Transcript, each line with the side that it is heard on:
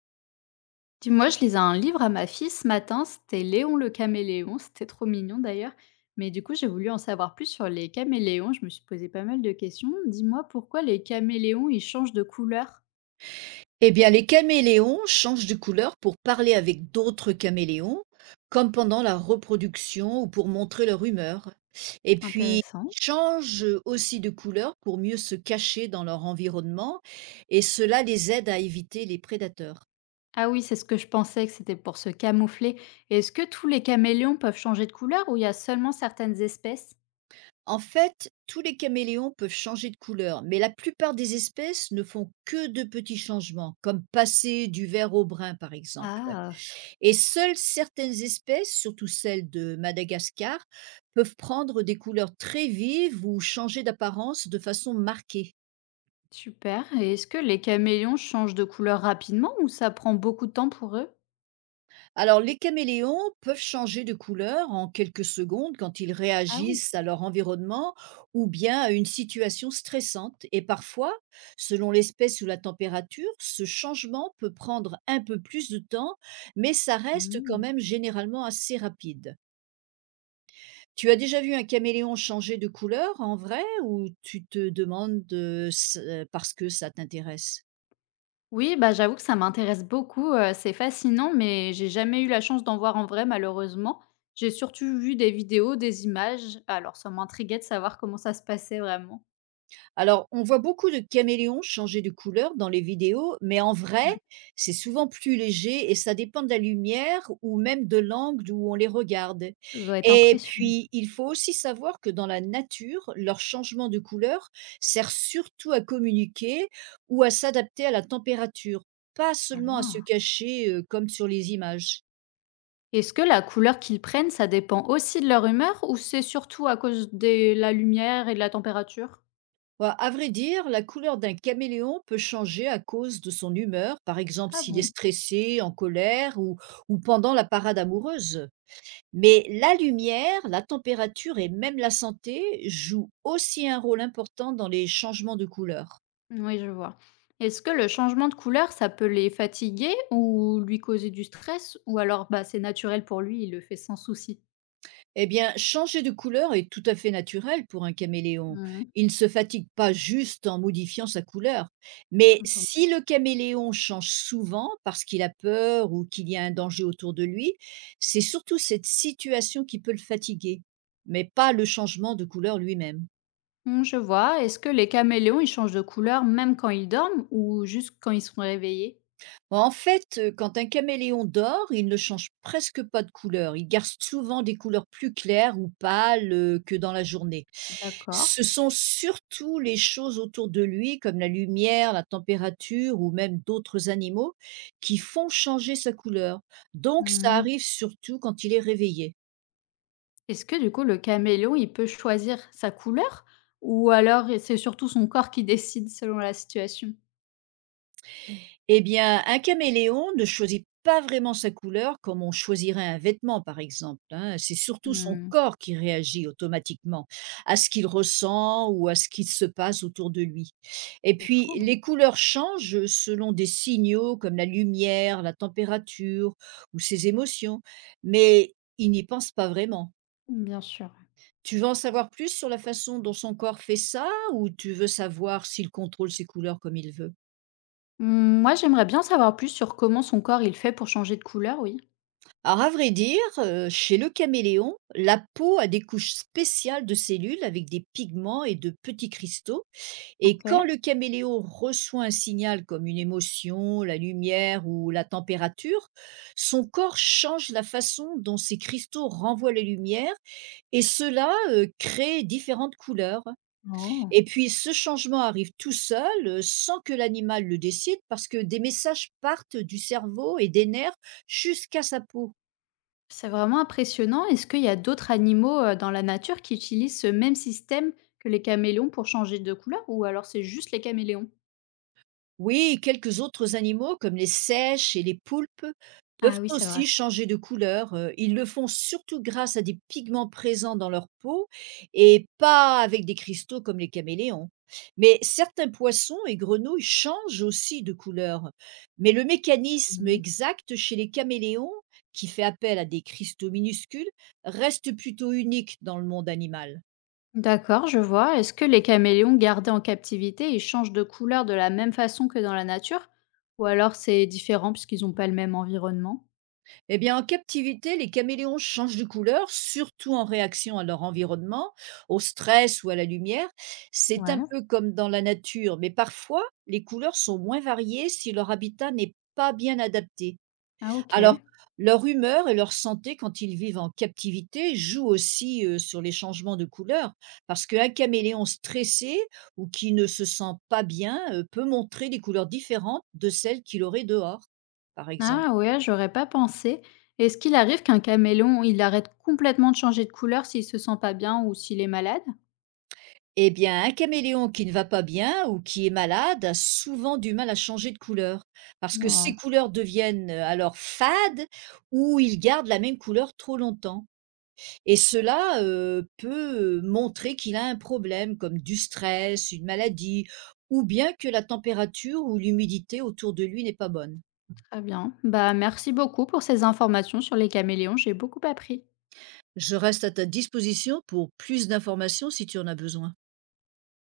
left: Dis-moi, je lisais un livre à ma fille ce matin, c'était Léon le caméléon, c'était trop mignon d'ailleurs. Mais du coup, j'ai voulu en savoir plus sur les caméléons, je me suis posé pas mal de questions. Dis-moi pourquoi les caméléons, ils changent de couleur.
right: Eh bien, les caméléons changent de couleur pour parler avec d'autres caméléons, comme pendant la reproduction ou pour montrer leur humeur. Et puis,
left: Intéressant.
right: ils changent aussi de couleur pour mieux se cacher dans leur environnement, et cela les aide à éviter les prédateurs.
left: Ah oui, c'est ce que je pensais, que c'était pour se camoufler. Est-ce que tous les caméléons peuvent changer de couleur ou il y a seulement certaines espèces?
right: En fait, tous les caméléons peuvent changer de couleur, mais la plupart des espèces ne font que de petits changements, comme passer du vert au brun, par exemple.
left: Ah,
right: Et seules certaines espèces, surtout celles de Madagascar, peuvent prendre des couleurs très vives ou changer d'apparence de façon marquée.
left: super. Et est-ce que les caméléons changent de couleur rapidement ou ça prend beaucoup de temps pour eux?
right: Alors les caméléons peuvent changer de couleur en quelques secondes quand ils
left: Ah oui.
right: réagissent à leur environnement ou bien à une situation stressante. Et parfois, selon l'espèce ou la température, ce changement peut prendre un peu plus de temps, mais ça reste quand
left: Hmm.
right: même généralement assez rapide. Tu as déjà vu un caméléon changer de couleur en vrai ou tu te demandes, s parce que ça t'intéresse?
left: Oui, bah, j'avoue que ça m'intéresse beaucoup, c'est fascinant, mais j'ai jamais eu la chance d'en voir en vrai malheureusement. J'ai surtout vu des vidéos, des images, alors ça m'intriguait de savoir comment ça se passait vraiment.
right: Alors, on voit beaucoup de caméléons changer de couleur dans les vidéos, mais en vrai,
left: Ouais,
right: c'est souvent plus léger et ça dépend de la lumière ou même de l'angle où on les regarde.
left: ça doit être
right: Et
left: impressionnant.
right: puis, il faut aussi savoir que dans la nature, leur changement de couleur sert surtout à communiquer ou à s'adapter à la température, pas seulement à se
left: Ah!
right: cacher, comme sur les images.
left: Est-ce que la couleur qu'ils prennent, ça dépend aussi de leur humeur ou c'est surtout à cause de la lumière et de la température?
right: Ouais, à vrai dire, la couleur d'un caméléon peut changer à cause de son humeur, par exemple
left: Ah
right: s'il est
left: bon?
right: stressé, en colère ou pendant la parade amoureuse. Mais la lumière, la température et même la santé jouent aussi un rôle important dans les changements de couleur.
left: Oui, je vois. Est-ce que le changement de couleur, ça peut les fatiguer ou lui causer du stress? Ou alors, bah, c'est naturel pour lui, il le fait sans souci?
right: Eh bien, changer de couleur est tout à fait naturel pour un caméléon.
left: Mmh mh.
right: Il ne se fatigue pas juste en modifiant sa couleur. Mais si le caméléon change souvent parce qu'il a peur ou qu'il y a un danger autour de lui, c'est surtout cette situation qui peut le fatiguer, mais pas le changement de couleur lui-même.
left: Mmh, je vois. Est-ce que les caméléons, ils changent de couleur même quand ils dorment ou juste quand ils sont réveillés?
right: Bah, en fait, quand un caméléon dort, il ne change presque pas de couleur. Il garde souvent des couleurs plus claires ou pâles, que dans la journée.
left: D'accord.
right: Ce sont surtout les choses autour de lui, comme la lumière, la température ou même d'autres animaux, qui font changer sa couleur. Donc ça
left: Mmh.
right: arrive surtout quand il est réveillé.
left: Est-ce que du coup, le caméléon, il peut choisir sa couleur ou alors c'est surtout son corps qui décide selon la situation?
right: Eh bien, un caméléon ne choisit pas vraiment sa couleur comme on choisirait un vêtement, par exemple, hein. C'est surtout son
left: Mmh,
right: corps qui réagit automatiquement à ce qu'il ressent ou à ce qui se passe autour de lui. Et
left: c'est fou,
right: puis,
left: hein.
right: les couleurs changent selon des signaux comme la lumière, la température ou ses émotions, mais il n'y pense pas vraiment.
left: Mmh, bien sûr.
right: Tu veux en savoir plus sur la façon dont son corps fait ça ou tu veux savoir s'il contrôle ses couleurs comme il veut?
left: Mmh, moi, j'aimerais bien savoir plus sur comment son corps, il fait pour changer de couleur, oui.
right: Alors à vrai dire, chez le caméléon, la peau a des couches spéciales de cellules avec des pigments et de petits cristaux, et
left: Ok.
right: quand le caméléon reçoit un signal comme une émotion, la lumière ou la température, son corps change la façon dont ces cristaux renvoient la lumière, et cela crée différentes couleurs.
left: Oh.
right: Et puis ce changement arrive tout seul, sans que l'animal le décide, parce que des messages partent du cerveau et des nerfs jusqu'à sa peau.
left: C'est vraiment impressionnant. Est-ce qu'il y a d'autres animaux, dans la nature qui utilisent ce même système que les caméléons pour changer de couleur ou alors c'est juste les caméléons?
right: Oui, quelques autres animaux, comme les seiches et les poulpes,
left: Ah
right: peuvent
left: oui, c'est vrai.
right: aussi changer de couleur. Ils le font surtout grâce à des pigments présents dans leur peau et pas avec des cristaux comme les caméléons. Mais certains poissons et grenouilles changent aussi de couleur. Mais le mécanisme
left: Mmh.
right: exact chez les caméléons, qui fait appel à des cristaux minuscules, reste plutôt unique dans le monde animal.
left: D'accord, je vois. Est-ce que les caméléons gardés en captivité, ils changent de couleur de la même façon que dans la nature? Ou alors c'est différent puisqu'ils n'ont pas le même environnement?
right: Eh bien, en captivité, les caméléons changent de couleur, surtout en réaction à leur environnement, au stress ou à la lumière. C'est un
left: Ouais.
right: peu comme dans la nature, mais parfois, les couleurs sont moins variées si leur habitat n'est pas bien adapté.
left: Ah
right: Alors,
left: OK.
right: leur humeur et leur santé quand ils vivent en captivité jouent aussi sur les changements de couleur, parce qu'un caméléon stressé ou qui ne se sent pas bien peut montrer des couleurs différentes de celles qu'il aurait dehors, par exemple.
left: Ah ouais, j'aurais pas pensé. Est-ce qu'il arrive qu'un caméléon, il arrête complètement de changer de couleur s'il se sent pas bien ou s'il est malade?
right: Eh bien, un caméléon qui ne va pas bien ou qui est malade a souvent du mal à changer de couleur, parce que
left: Oh.
right: ses couleurs deviennent alors fades, ou il garde la même couleur trop longtemps. Et cela peut montrer qu'il a un problème, comme du stress, une maladie, ou bien que la température ou l'humidité autour de lui n'est pas bonne.
left: Très bien. Bah, merci beaucoup pour ces informations sur les caméléons, j'ai beaucoup appris.
right: Je reste à ta disposition pour plus d'informations si tu en as besoin.